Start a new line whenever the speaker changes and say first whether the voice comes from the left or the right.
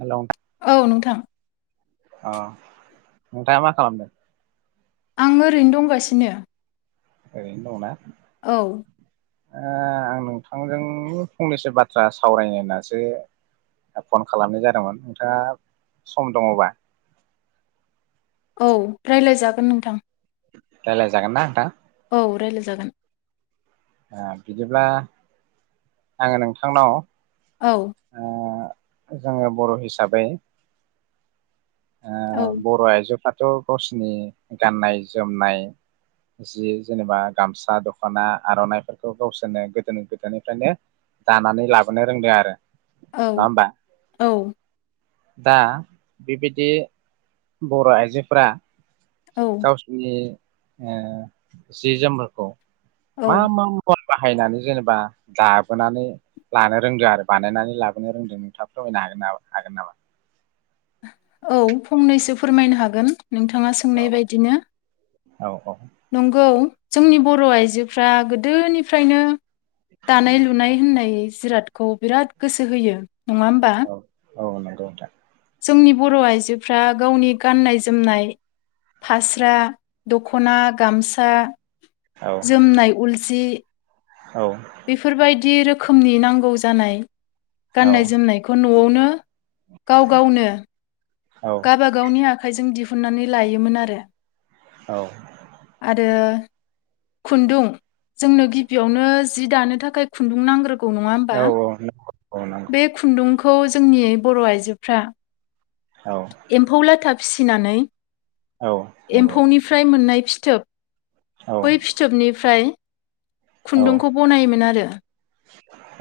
right: हेल।
left: औ नोंथां।
right: अ नोंथाङा मा खालामदों?
left: आं ओरैनो दंगासिनो।
right: ओरैनो दङ ना?
left: औ।
right: अ आं नोंथांजों फंनैसो बाथ्रा सावरायनो होननासो फन खालामनाय जादोंमोन नोंथाङा सम दङबा
left: औ रायलाय जागोन नोंथां।
right: रालाय जागोन ना नोथां?
left: खौ रायजलाय जागोन।
right: बिदिब्ला आङो नोंथांनाव
left: औ
right: ओ जोङो बर' हिसाबै।
left: औ
right: ओ बर' आयजोफ्रा थ' गावसोरनि गाननाय जोमनाय जि जेनेबा गामसा दख'ना आर'नाफोरखौ गावसोरनो गोदोनि गोदायनिफ्रायनो दानानै लाबोनो रोंदों आरो।
left: औ
right: नङा होमबा
left: औ
right: दा बि बि दि बर' आइजोफ्रा
left: औ
right: गावसिनि ओ जि जोमफोरखौ
left: औ
right: मा मा उगन बाहायनानै जेनेबा दाबोनानै लानो रोंदों आरो बानायनानै लाबोनो रोंदों नोंथाङा फोरमायनो हागोन नामा हागोन नामा?
left: औ फंनैसो फोरमायनो हागोन। नोंथाङा सोंनाय बायदिनो
right: औ औ
left: नंगौ जोंनि बर' आइजोफ्रा गोदोनिफ्रायनो दानाय लुनाय होननाय जिरादखौ बिराद गोसो होयो। नङा होमबा।
right: औ नंगौ नोंथां
left: जोंनि बर' आइजोफ्रा गावनि गाननाय जोमनाय फास्रा दख'ना गामसा
right: औ
left: जोमनाय उलजि
right: औ
left: बेफोरबायदि रो खोमनि नांगौ जानाय
right: औ
left: गाननाय जोमनायखौ नु न'यावनो गाव गावनो
right: औ
left: गावाबागावनि आखाइजों दिहु हुननानै लायोमोन आरो।
right: औ
left: आरो खुन्दुं जोंनो गिबियावनो जि दानो थाखाय खुन्दुं नांग्रो
right: औ औ
left: बे खुन्दुंखो खौ जोंनि बर' आइजोफ्रा
right: औ
left: एम्फौ लाथा फिसिनानै।
right: औ नंगौ
left: एम्फौनिफ्राय मोननाय। फिथोब।
right: औ
left: बै फिथोबनिफ्राय।
right: अ औ
left: खुन्दुंखौ बनायोमोन आरो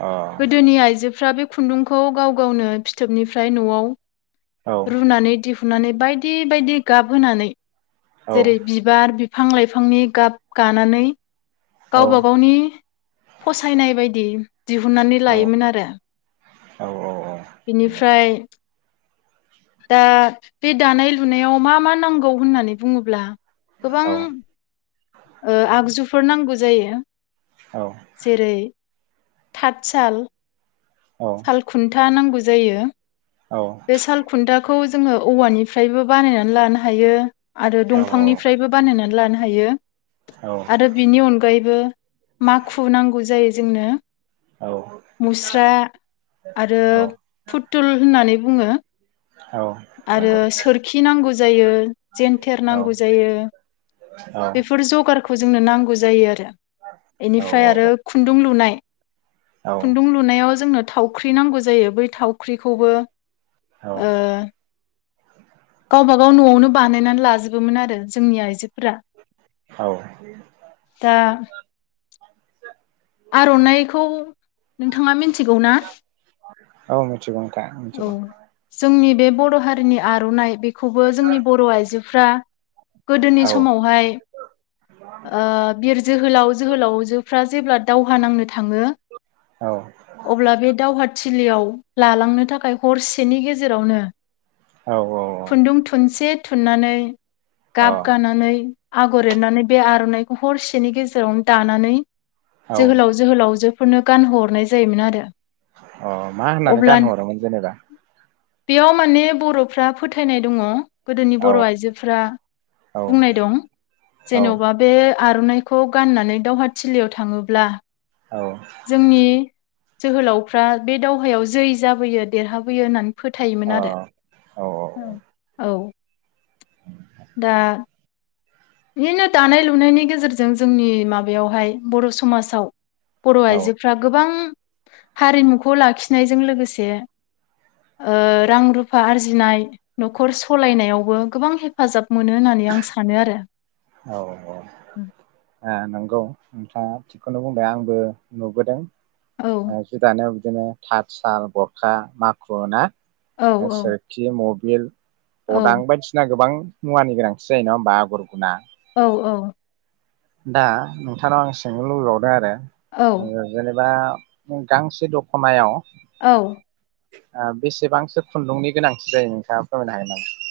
right: औ
left: गोदोनि आइजोफ्रा बे। खुन्दुंखौ गाव गावनो फिथोबनिफ्राय न'आव। रुनानै दिहुननानै। बायदि बायदि गाबहोनानै।
right: औ
left: जेरै बिबार बि फां लाइफांनि गाब गानानै। गावबा गावनि फसायनाय बायदि दिहुननानै
right: औ नंगौ
left: लायोमोन
right: औ
left: आरो बेनिफ्राय। दा बे दानाय लुनायाव मा मा नांगौ होननानै बुङोब्ला। गोबां। ओ आगजुफोर नांगौ जायो। जेरै थात साल।
right: औ
left: साल खुन्था नांगौ। जायो। बे साल खुन्था खौ जोङो औवानिफ्रायबो बानायनानै लानो हायो।
right: औ
left: आरो
right: औ
left: दंफांनिफ्रायबो बानायनानै लानो हायो
right: औ
left: आरो बिनि अनगायैबो माखु नांगौ जायो। जोंनो। मुस्रा आरो
right: औ
left: फुथुल होननानै। बुङो।
right: औ
left: आरो
right: नंगौ
left: सोरखि नांगौ जायो जेनथेर
right: औ
left: नांगौ जायो बेफोर जगार। खौ जोंनो नांगौ जायो आरो।
right: औ
left: इनिफ्राय आरो खुन्दुं लुनाय।
right: औ
left: खुन्दुं लुनायाव जोंनो। थावख्रि नांगौ जायो बै थाव। ख्रि खौबो।
right: औ
left: ओ। गावबा गाव न'आवनो बानायनानै लाजोबोमोन आरो जोंनि आइजो फोरा।
right: औ
left: आर'नाइखौ नोंथाङा मि थिगौ ना?
right: औ मिथिगौ नोंथां
left: औ
right: मिथिगौ।
left: जोंनि बे बर' हारिनि आर'नाइ बे खौबो जोंनि बर' आइजो फ्रा
right: औ
left: गोदोनि समावहाय ओ बिर जोहोलाव जोहोलावजोफ्रा जेब्ला दावहा नांनो था थाङो
right: औ
left: अब्ला बे दावहा थिलियाव लालांनो थाखाय हरसेनि गेजेरावनो
right: औ
left: खुन्दुं थुनसे थुननानै
right: औ
left: गाब गानानै आगर एरनानै बे आर'नाइखौ हरसेनि गेजेरावनो दानानै
right: औ
left: जोहोलाव जोहोलाव जो फोरनो गानहोहरनाय जायोमोन आरो।
right: अ मा होननानै
left: अब्ला
right: गानहोहरामोन? जेनेबा
left: बेयाव माने बर'फ्रा फोथायनाय दङ। गोदोनि
right: औ
left: बर' आइजोफोरा
right: औ
left: बुंनाय दं जेन'बा बे आर'नाइखौ गाननानै दावहाथिलियाव थाङोब्ला जोंनि जोहोलावफ्रा बे दावहायाव जै जाबोयो देरहाबोयो होननानै फोथायोमोन आरो। औ औ दा बिदिनो दानाय लुनायनि गेजेरजों जोंनि माबायावहाय बर' समाजाव बर' आइजोफ्रा गोबां हारिमुखौ लाखिनायजों लोगोसे ओ रां रुफा आरजिनाय न'खर सालायनायावबो गोबां हेफाजाब मोनो होननानै आं सानो आरो।
right: औ औ ओ नंगौ नोंथाङा थिगखौनो बुंबाय आंबो नुबोदों।
left: औ
right: ओ जि दानाय बिदिनो थाथसाल गरखा माखु ना?
left: औ
right: ओ
left: औ
right: सोरखि मब मेल
left: औ
right: अदां बायदिसिना गोबां मुवानि गोनांथि जायो नङा होमबा आगर गुना
left: औ औ।
right: दा नोंथांनाव आं सोंनो लुबैबावदों आरो
left: औ
right: ओ जेनेबा जों गांसे दख'नायाव
left: औ।
right: आ बेसेबांसो खुन्दुंनि गोनांथि जायो नोंथाङा फोरमायनो हागोन नामा?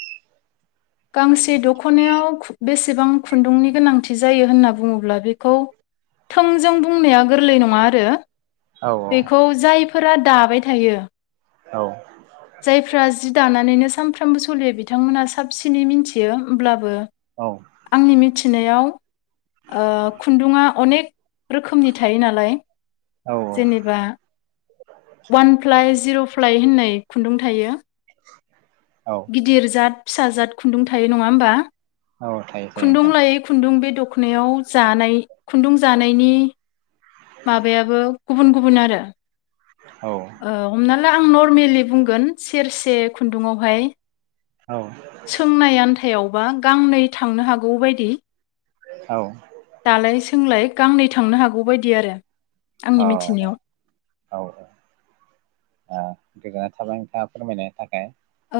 left: गांसे दख'नायाव खु बेसेबां खुन्दुंनि गोनांथि जायो होनना बुङोब्ला बेखौ थोंजों बुंनाया गोरलै नङा आरो
right: हागोन नामा? औ
left: बेखौ जायफोराद दाबाय थायो
right: औ
left: जारफ्रा जि जि दानानैनो सानफ्रामबो सलियो बिथांमोनहा साबसिनै मिनथियो उमब्लाबो
right: औ
left: आंनि मिथिनायाव ओ खुन्दुङा अनेक रोखोमनि थायो नालाय
right: औ
left: जेनेबा वान फ्लाइ जिरफ फ्लाय होननाय खुन्दुं थायो।
right: औ
left: गिदिर जाद फिसा जाद खुन्दुं थायो नङा होमबा?
right: औ थायो थायो
left: खुन्दुं
right: नोंथां
left: लायै खुन्दुं बे दख खनायाव जानाय खुन्दुं जानायनि माबायाबो गुबुन गुबुन आरो।
right: औ
left: ओ हमनाल ला आं नरमेलि बुंगोन सेरसे खुन्दुंआवहाय
right: औ।
left: थायावबा गांनै थांनो हागौ बायदि
right: औ
left: दालाय सोंलाय गांनै थांनो हागौ बदि आरो आंनि
right: औ
left: मिथिनायाव
right: गोजोना थाबाय नोंथाङा फोरमायनो थाखाय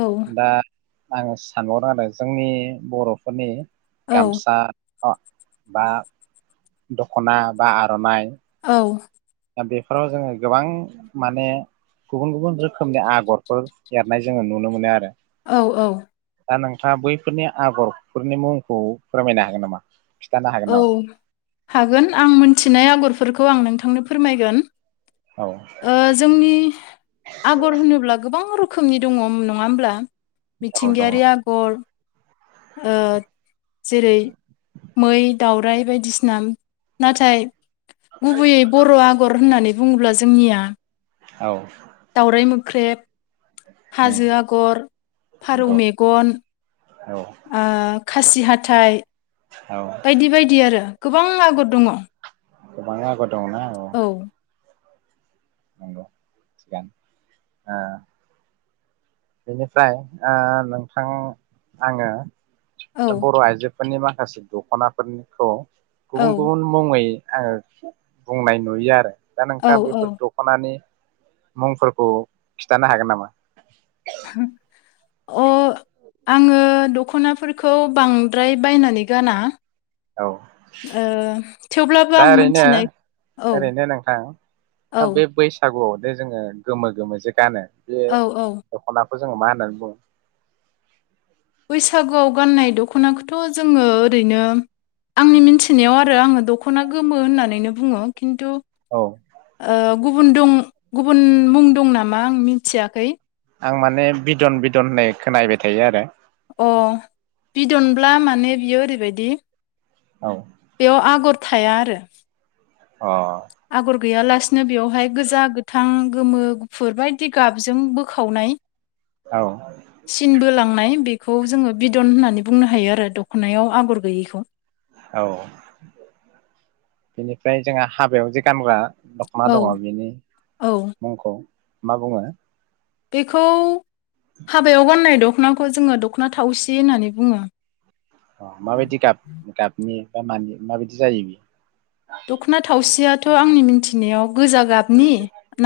left: औ
right: दा आङो सानहर आरो जोंनि बर'फोरनि
left: औ
right: गामसा अ बा दखना बा आर'ननाय
left: औ
right: दा बेफोराव जोङो गोबां माने गुबुन गुबुन रोखोमनि आगरफोर एरनाय जोङो नुनो मोनो आरो
left: औ औ
right: दा नोंथाङा बैफोरनि आगरफोरनि मुंखौ फोरमायनो हागोन नामा? खिन्थानो हागोन
left: औ
right: नामा
left: हागोन आं मिथिनाय आगरफोर खौ आं नोंथांनो फोरमायगोन
right: औ
left: ओ जोंनि आगर होनोब्ला गोबां रोख रोखोमनि दङ नङा होमब्ला
right: औ दङ
left: मिथिंगायारि आगर ओ जेरै दाउराइ बायदिसिना नाथाय गुबैयै बर' आगर होननानै बुङोब्ला जोंनिया
right: औ
left: ख्रेब
right: उम
left: हाजो आगर फारौ
right: नंगौ
left: मेगन
right: औ
left: ओ खासि हाथाय
right: औ
left: बायदि बायदि आरो गोबां आगर दङ
right: गोबांनो आगर दं ना औ नंगौ थिगानो ओ बेनिफ्राय ओ नोंथां आङो
left: औ
right: दा बर' आयजो फोरनि माखासे दख'ना फोरनिखौ
left: औ
right: गुबुन गुबुन मुङै आङो बुंनाय नुयो आरो। दा
left: औ
right: नोंहा
left: औ
right: बेफोर दख'नानि मुंफोरखौ खिथानो हागोन नामा?
left: अ आङो दख'नाफोरखौ बांद्राय बायनानै गाना।
right: औ
left: ओ थेवब्लाबो
right: दा
left: आं
right: ओरैनो
left: मोनथिनाय औ
right: ओरैनो नोंथां
left: औ
right: बे बैसागुआव बे जोङो गोमो गोमो जे गानो। जे
left: औ औ
right: दखना बेखौ जोङो मा होननानै बुङो?
left: बैसागुआव गाननाय दख'नाखौथ' जोङो ओरैनो आंनि मिथिनायाव आरो आङो दख'ना गोमो होननानैनो बुङो खिन्थु
right: औ।
left: ओ गुबुन दं गुबुन मुं दं नामा आं मिथियाखै।
right: आं माने बिदन बिदन होननाय खोनाबाय थायो आरो।
left: अ बिदनब्ला माने बियो ओरैबायदि
right: औ
left: बेयाव आगर थाया आरो।
right: अ।
left: आगर गैयालासिनो बेवहाय गोजा गोथां गोमो गुफुर बायदि गाबजों बोखावनाय।
right: औ
left: सिनबोलाङो बेखौ जोङो बिदन होननानै बुंनो हायो आरो दखनायाव आगर गैयैखौ
right: औ बेनिफ्राय जोंहा हाबायाव जे गानग्रा दख'ना
left: औ
right: दङ बेनि
left: औ
right: मुंखौ। मा बुङो?
left: बेखौ हाबाय गाननाय दखना दख'नाखौ जोङो दख'ना थावसि होननानै बुङो।
right: अ माबायदि गाब गाबनि? बा मानि माबायदि जायो बियो?
left: दख'ना थावसियाथ' आंनि मिन्थिनायाव गोजा गाबनि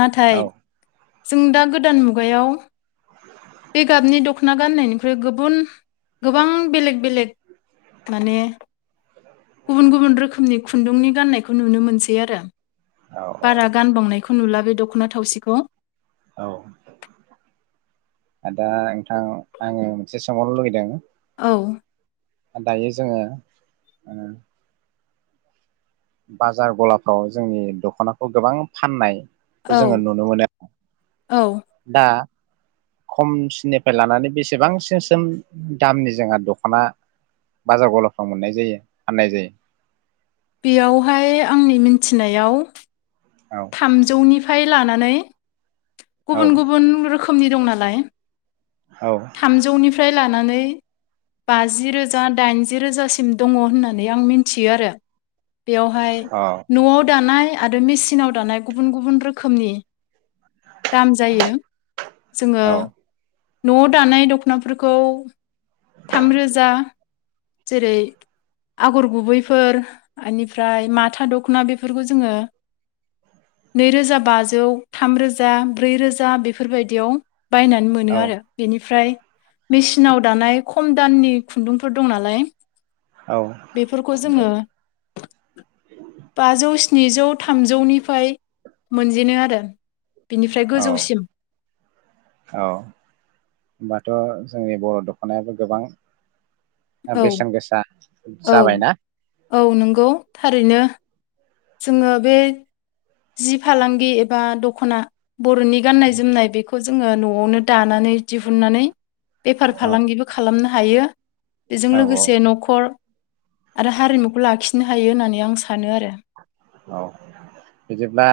left: नाथाय
right: औ
left: जों दा गोदान मुगायाव
right: औ [unintelligible]
left: बे गाबनि दख'ना गाननायनिख्रुइ गुबुन गोबां बेलेग बेलेग माने गुबुन गुबुन रोखोमनि खुन्दुंनि गान्नायखौ नुनो मोनसै आरो
right: औ
left: बारा गानबावनायखौ नुलाबाय दख'ना थावसिखौ।
right: औ दा नोंथां आङो मोनसे सोंबावनो लुगैदों।
left: औ।
right: दायो जोङो ओ बाजार गलाफ्राव जोंनि दख'नाखौ गोबां फाननाय खौ जोङो
left: औ
right: नुनो मोनो
left: औ
right: दा खमसिननिफ्राय लानानै बेसेबांसिसिम दामनि जोंहा दख'ना बाजार गलाफ्राव मोननाय जायो फाननाय जायो।
left: बेयावहाय आंनि मिन मिथिनायाव
right: औ
left: थामजौनि फाय आखाइ लानानै
right: औ
left: गुबुन गुबुन रोखोमनि दं ना लाय।
right: औ
left: थामजौनिफ्राय लानानै बाजि रोजा दाइनजि रोजासिम दङ होननानै आं मिथियो आरो। बेवाहाय न'आव दानाय आरो मेसिनाव दानाय गुबुन गुबुन रोखोमनि दाम जायो जोङो
right: औ
left: न'आव दानाय दख'नाफोरखौ थामरोजा जेरै आगर गुबैफोर बेनिफ्राय माथा दख'ना बेफोरखौ जोङो नैरोजा बाजौ थामरोजा ब्रै रोजा बेफोरबायदियाव बायनानै मोनो
right: औ
left: आरो बेनिफ्राय मेसिनाव दानाय खम दाननि खुन्दुंफोर दं नालाय
right: औ
left: बेफोरखौ जोङो
right: नंगौ
left: बाजौ स्निजौ थामजौनिफ्राय मोनजेनो आरो। बिनिफ्राय
right: औ
left: गोजौसिम।
right: औ होमबाथ' जोंनि बर' दख'नायाबो गोबां
left: औ
right: बेसेन गोसा जाबायना।
left: गौ थारैनो। जोङो बे जि फालांगि एबा दख'ना बर'नि गाननाय जोमनाय बेखौ जोङो न'आवनो दानानै दिहुननानै बेफार
right: औ
left: फालांगिबो खालामनो हायो। बेजों
right: औ
left: लोगोसे न'खर आरो हारिमुखौ लाखिनो हायो होननानै आं सा सानो आरो।
right: औ बिदिब्ला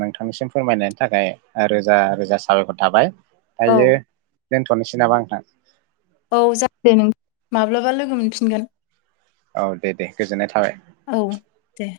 right: नोंथांनिसिम फोरमायनायनि थाखाय रोजा रोजा साबायखर थाबाय।
left: औ
right: हायो। दोनथ'नोसै नामा आंहा।
left: औ जा [unintelligible] दे नों माब्लाबा लोगो मोनफिनगोन।
right: औ दे दे गोजोननाय थाबाय।
left: औ दे